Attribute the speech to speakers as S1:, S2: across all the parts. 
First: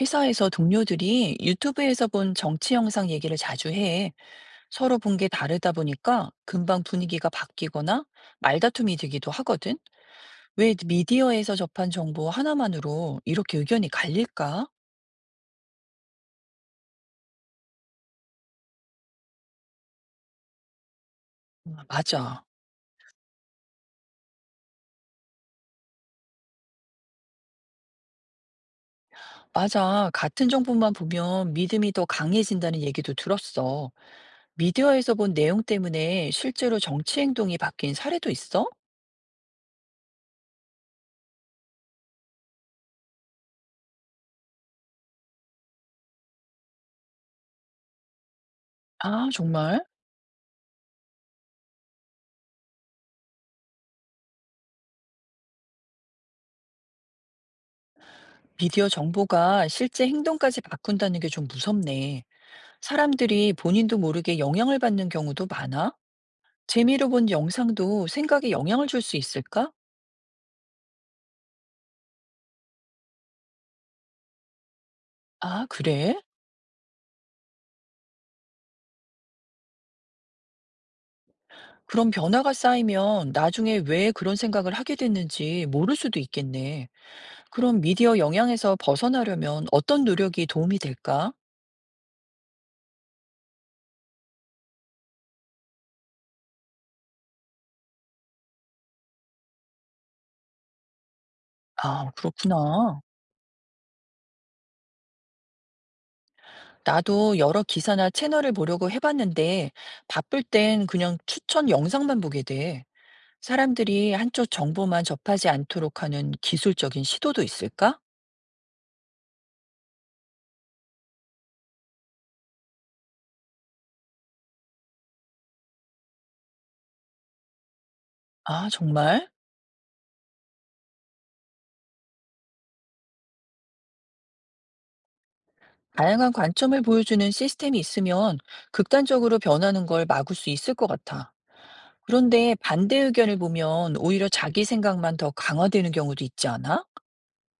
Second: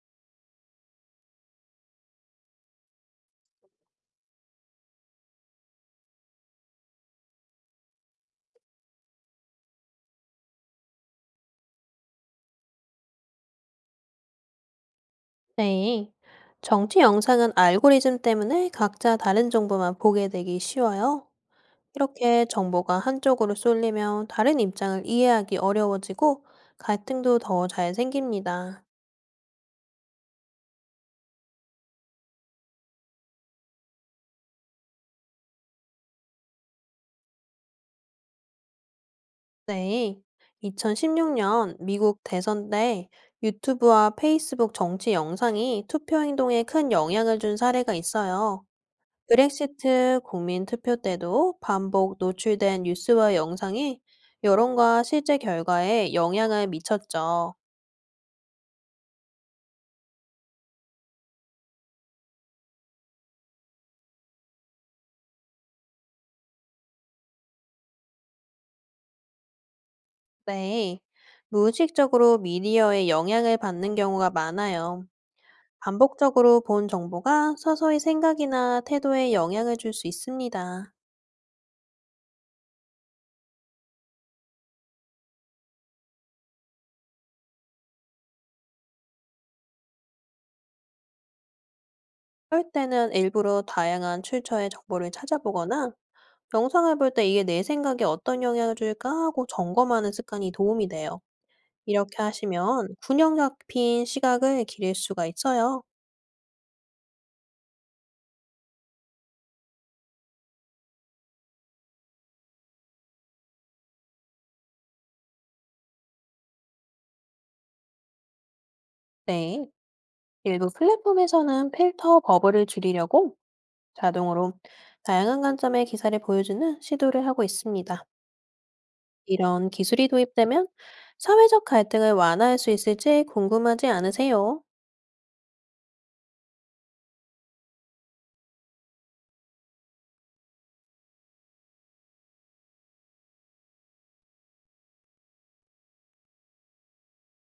S1: 회사에서 동료들이 유튜브에서 본 정치 영상 얘기를 자주 해. 서로 본 게 다르다 보니까 금방 분위기가 바뀌거나 말다툼이 되기도 하거든. 왜 미디어에서 접한 정보 하나만으로 이렇게 의견이 갈릴까?
S2: 네. 정치 영상은 알고리즘 때문에 각자 다른 정보만 보게 되기 쉬워요.
S1: 맞아.
S2: 이렇게 정보가 한쪽으로 쏠리면 다른 입장을 이해하기 어려워지고 갈등도 더 잘 생깁니다.
S1: 맞아. 같은 정보만 보면 믿음이 더 강해진다는 얘기도 들었어. 미디어에서 본 내용 때문에 실제로 정치 행동이 바뀐 사례도 있어?
S2: 네. 2016년 미국 대선 때 유튜브와 페이스북 정치 영상이 투표 행동에 큰 영향을 준 사례가 있어요.
S1: 아, 정말?
S2: 브렉시트 국민 투표 때도 반복 노출된 뉴스와 영상이 여론과 실제 결과에 영향을 미쳤죠.
S1: 미디어 정보가 실제 행동까지 바꾼다는 게 좀 무섭네. 사람들이 본인도 모르게 영향을 받는 경우도 많아? 재미로 본 영상도 생각에 영향을 줄 수 있을까?
S2: 네. 무의식적으로 미디어에 영향을 받는 경우가 많아요.
S1: 아, 그래?
S2: 반복적으로 본 정보가 서서히 생각이나 태도에 영향을 줄 수 있습니다.
S1: 그럼 변화가 쌓이면 나중에 왜 그런 생각을 하게 됐는지 모를 수도 있겠네. 그럼 미디어 영향에서 벗어나려면 어떤 노력이 도움이 될까?
S2: 할 때는 일부러 다양한 출처의 정보를 찾아보거나 영상을 볼 때 이게 내 생각에 어떤 영향을 줄까 하고 점검하는 습관이 도움이 돼요.
S1: 아,
S2: 이렇게 하시면
S1: 그렇구나.
S2: 균형 잡힌 시각을 기를 수가 있어요.
S1: 나도 여러 기사나 채널을 보려고 해봤는데 바쁠 땐 그냥 추천 영상만 보게 돼. 사람들이 한쪽 정보만 접하지 않도록 하는 기술적인 시도도 있을까?
S2: 네. 일부 플랫폼에서는 필터 버블을 줄이려고 자동으로 다양한 관점의 기사를 보여주는 시도를 하고 있습니다.
S1: 아, 정말?
S2: 이런 기술이 도입되면 사회적 갈등을 완화할 수 있을지 궁금하지 않으세요?
S1: 다양한 관점을 보여주는 시스템이 있으면 극단적으로 변하는 걸 막을 수 있을 것 같아. 그런데 반대 의견을 보면 오히려 자기 생각만 더 강화되는 경우도 있지 않아?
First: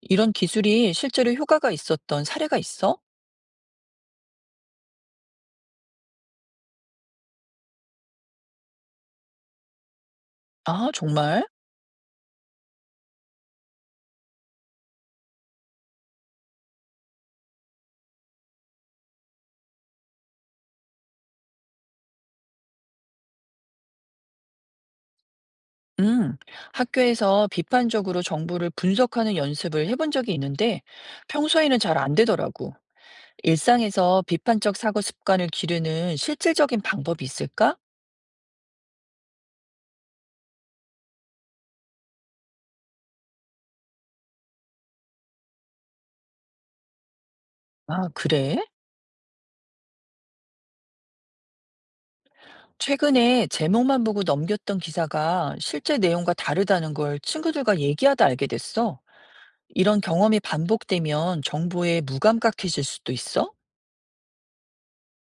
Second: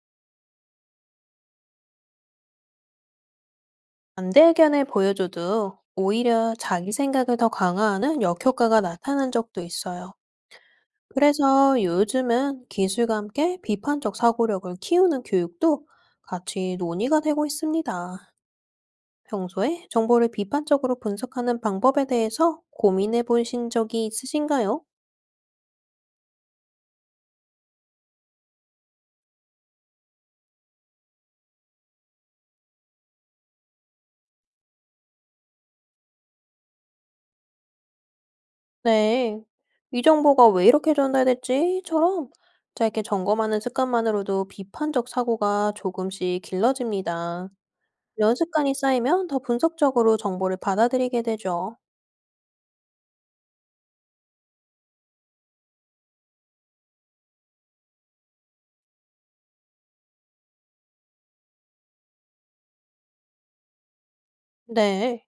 S1: 이런 기술이 실제로 효과가 있었던 사례가 있어?
S2: 반대 의견을 보여줘도 오히려 자기 생각을 더 강화하는 역효과가 나타난 적도 있어요.
S1: 아, 정말?
S2: 그래서 요즘은 기술과 함께 비판적 사고력을 키우는 교육도 같이 논의가 되고 있습니다. 평소에 정보를 비판적으로 분석하는 방법에 대해서 고민해 보신 적이 있으신가요?
S1: 음, 학교에서 비판적으로 정보를 분석하는 연습을 해본 적이 있는데 평소에는 잘 안 되더라고. 일상에서 비판적 사고 습관을 기르는 실질적인 방법이 있을까?
S2: 네. 이 정보가 왜 이렇게 전달됐지?처럼 짧게 점검하는 습관만으로도 비판적 사고가 조금씩 길러집니다.
S1: 아,
S2: 이런
S1: 그래?
S2: 습관이 쌓이면 더 분석적으로 정보를 받아들이게 되죠.
S1: 최근에 제목만 보고 넘겼던 기사가 실제 내용과 다르다는 걸 친구들과 얘기하다 알게 됐어. 이런 경험이 반복되면 정보에 무감각해질 수도 있어?
S2: 네.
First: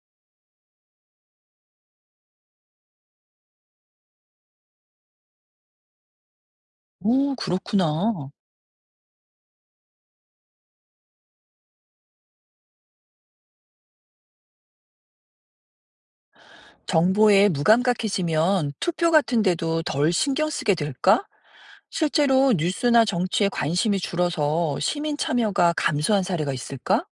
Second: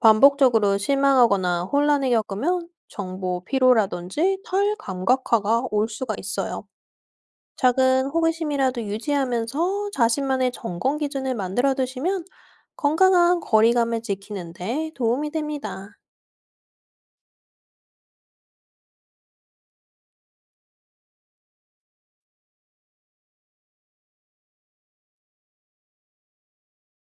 S2: 반복적으로 실망하거나 혼란을 겪으면 정보 피로라든지 털 감각화가 올 수가 있어요.
S1: 오,
S2: 작은
S1: 그렇구나.
S2: 호기심이라도 유지하면서 자신만의 점검 기준을 만들어 두시면 건강한 거리감을 지키는데 도움이 됩니다.
S1: 정보에 무감각해지면 투표 같은 데도 덜 신경 쓰게 될까? 실제로 뉴스나 정치에 관심이 줄어서 시민 참여가 감소한 사례가 있을까?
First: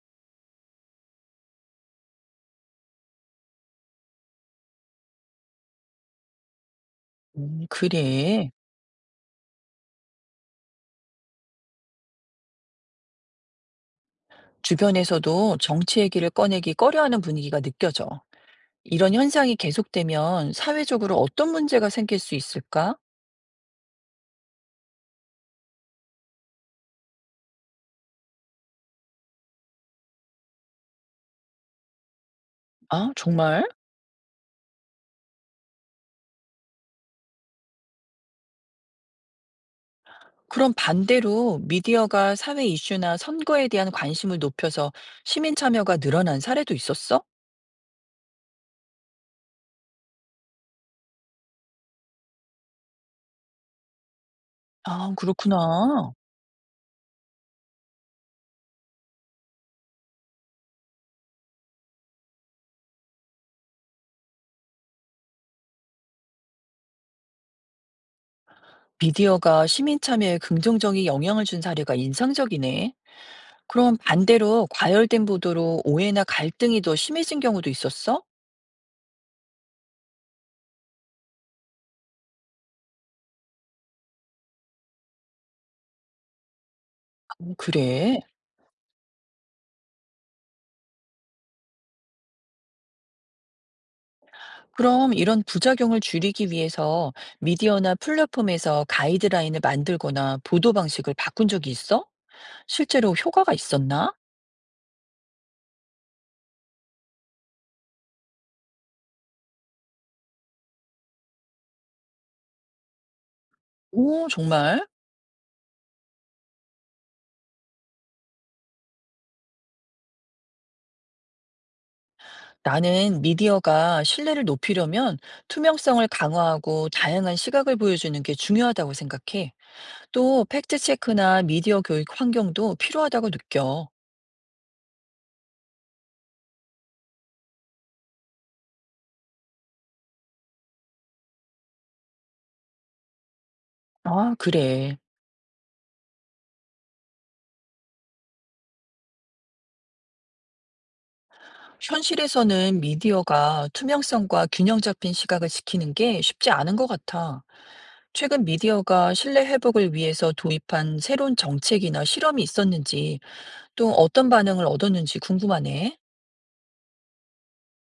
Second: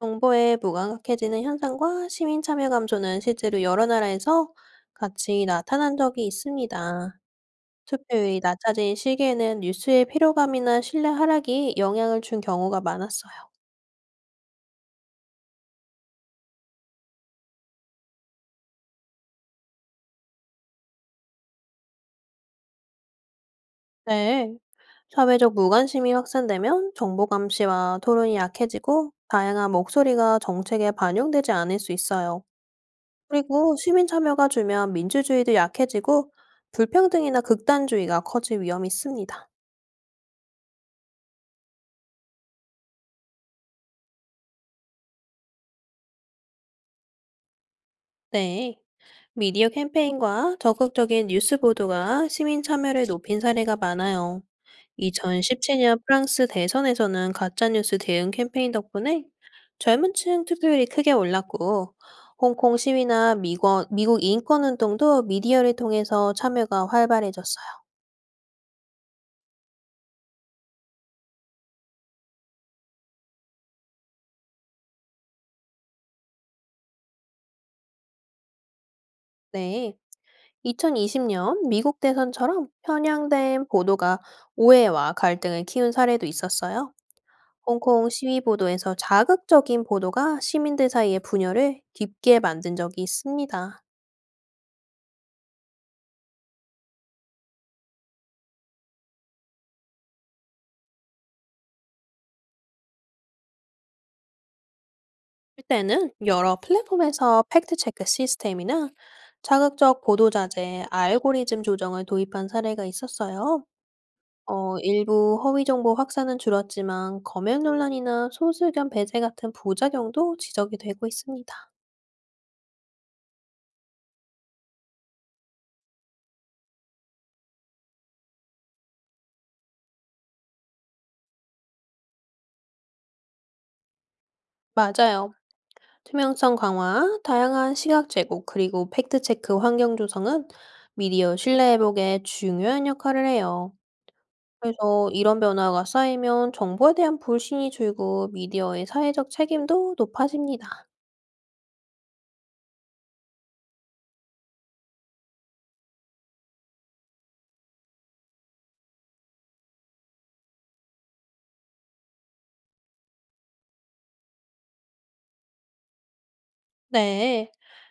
S2: 정보에 무감각해지는 현상과 시민 참여 감소는 실제로 여러 나라에서 같이 나타난 적이 있습니다. 투표율이
S1: 그래.
S2: 낮아진 시기에는 뉴스의 피로감이나 신뢰 하락이 영향을 준 경우가 많았어요.
S1: 주변에서도 정치 얘기를 꺼내기 꺼려하는 분위기가 느껴져. 이런 현상이 계속되면 사회적으로 어떤 문제가 생길 수 있을까?
S2: 네. 사회적 무관심이 확산되면 정보 감시와 토론이 약해지고 다양한 목소리가 정책에 반영되지 않을 수 있어요.
S1: 아, 정말?
S2: 그리고 시민 참여가 줄면 민주주의도 약해지고 불평등이나 극단주의가 커질 위험이 있습니다.
S1: 그럼 반대로 미디어가 사회 이슈나 선거에 대한 관심을 높여서 시민 참여가 늘어난 사례도 있었어?
S2: 네. 미디어 캠페인과 적극적인 뉴스 보도가 시민 참여를 높인 사례가 많아요.
S1: 아,
S2: 2017년
S1: 그렇구나.
S2: 프랑스 대선에서는 가짜뉴스 대응 캠페인 덕분에 젊은 층 투표율이 크게 올랐고, 홍콩 시위나 미국 인권운동도 미디어를 통해서 참여가 활발해졌어요.
S1: 미디어가 시민 참여에 긍정적인 영향을 준 사례가 인상적이네. 그럼 반대로 과열된 보도로 오해나 갈등이 더 심해진 경우도 있었어?
S2: 네. 2020년 미국 대선처럼 편향된 보도가 오해와 갈등을 키운 사례도 있었어요. 홍콩
S1: 그래.
S2: 시위 보도에서 자극적인 보도가 시민들 사이의 분열을 깊게 만든 적이 있습니다.
S1: 그럼 이런 부작용을 줄이기 위해서 미디어나 플랫폼에서 가이드라인을 만들거나 보도 방식을 바꾼 적이 있어? 실제로 효과가 있었나?
S2: 이때는 여러 플랫폼에서 팩트체크 시스템이나 자극적 보도자재 알고리즘 조정을 도입한 사례가 있었어요.
S1: 오, 정말?
S2: 일부 허위 정보 확산은 줄었지만 검역 논란이나 소수견 배제 같은 부작용도 지적이 되고 있습니다.
S1: 나는 미디어가 신뢰를 높이려면 투명성을 강화하고 다양한 시각을 보여주는 게 중요하다고 생각해. 또 팩트체크나 미디어 교육 환경도 필요하다고 느껴.
S2: 맞아요. 투명성 강화, 다양한 시각 제공, 그리고 팩트체크 환경 조성은 미디어 신뢰 회복에 중요한 역할을 해요.
S1: 아, 그래.
S2: 그래서 이런 변화가 쌓이면 정보에 대한 불신이 줄고 미디어의 사회적 책임도 높아집니다.
S1: 현실에서는 미디어가 투명성과 균형 잡힌 시각을 지키는 게 쉽지 않은 것 같아. 최근 미디어가 신뢰 회복을 위해서 도입한 새로운 정책이나 실험이 있었는지, 또 어떤 반응을 얻었는지 궁금하네.
S2: 네.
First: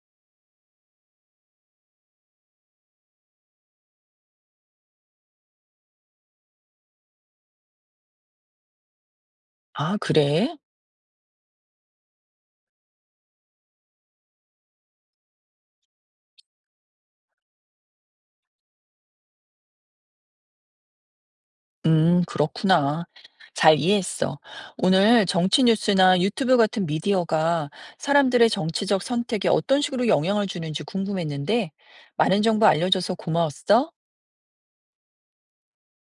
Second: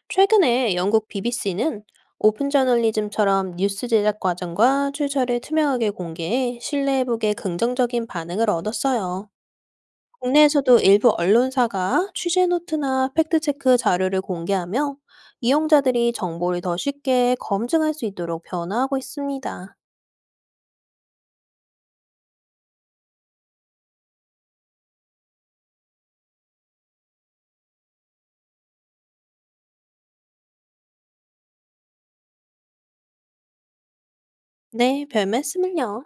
S2: 최근에 영국 BBC는 오픈 저널리즘처럼 뉴스 제작 과정과 출처를 투명하게 공개해 신뢰 회복에 긍정적인 반응을 얻었어요.
S1: 아, 그래?
S2: 국내에서도 일부 언론사가 취재 노트나 팩트체크 자료를 공개하며 이용자들이 정보를 더 쉽게 검증할 수 있도록 변화하고 있습니다.
S1: 그렇구나. 잘 이해했어. 오늘 정치 뉴스나 유튜브 같은 미디어가 사람들의 정치적 선택에 어떤 식으로 영향을 주는지 궁금했는데, 많은 정보 알려줘서 고마웠어.
S2: 네, 별 말씀을요.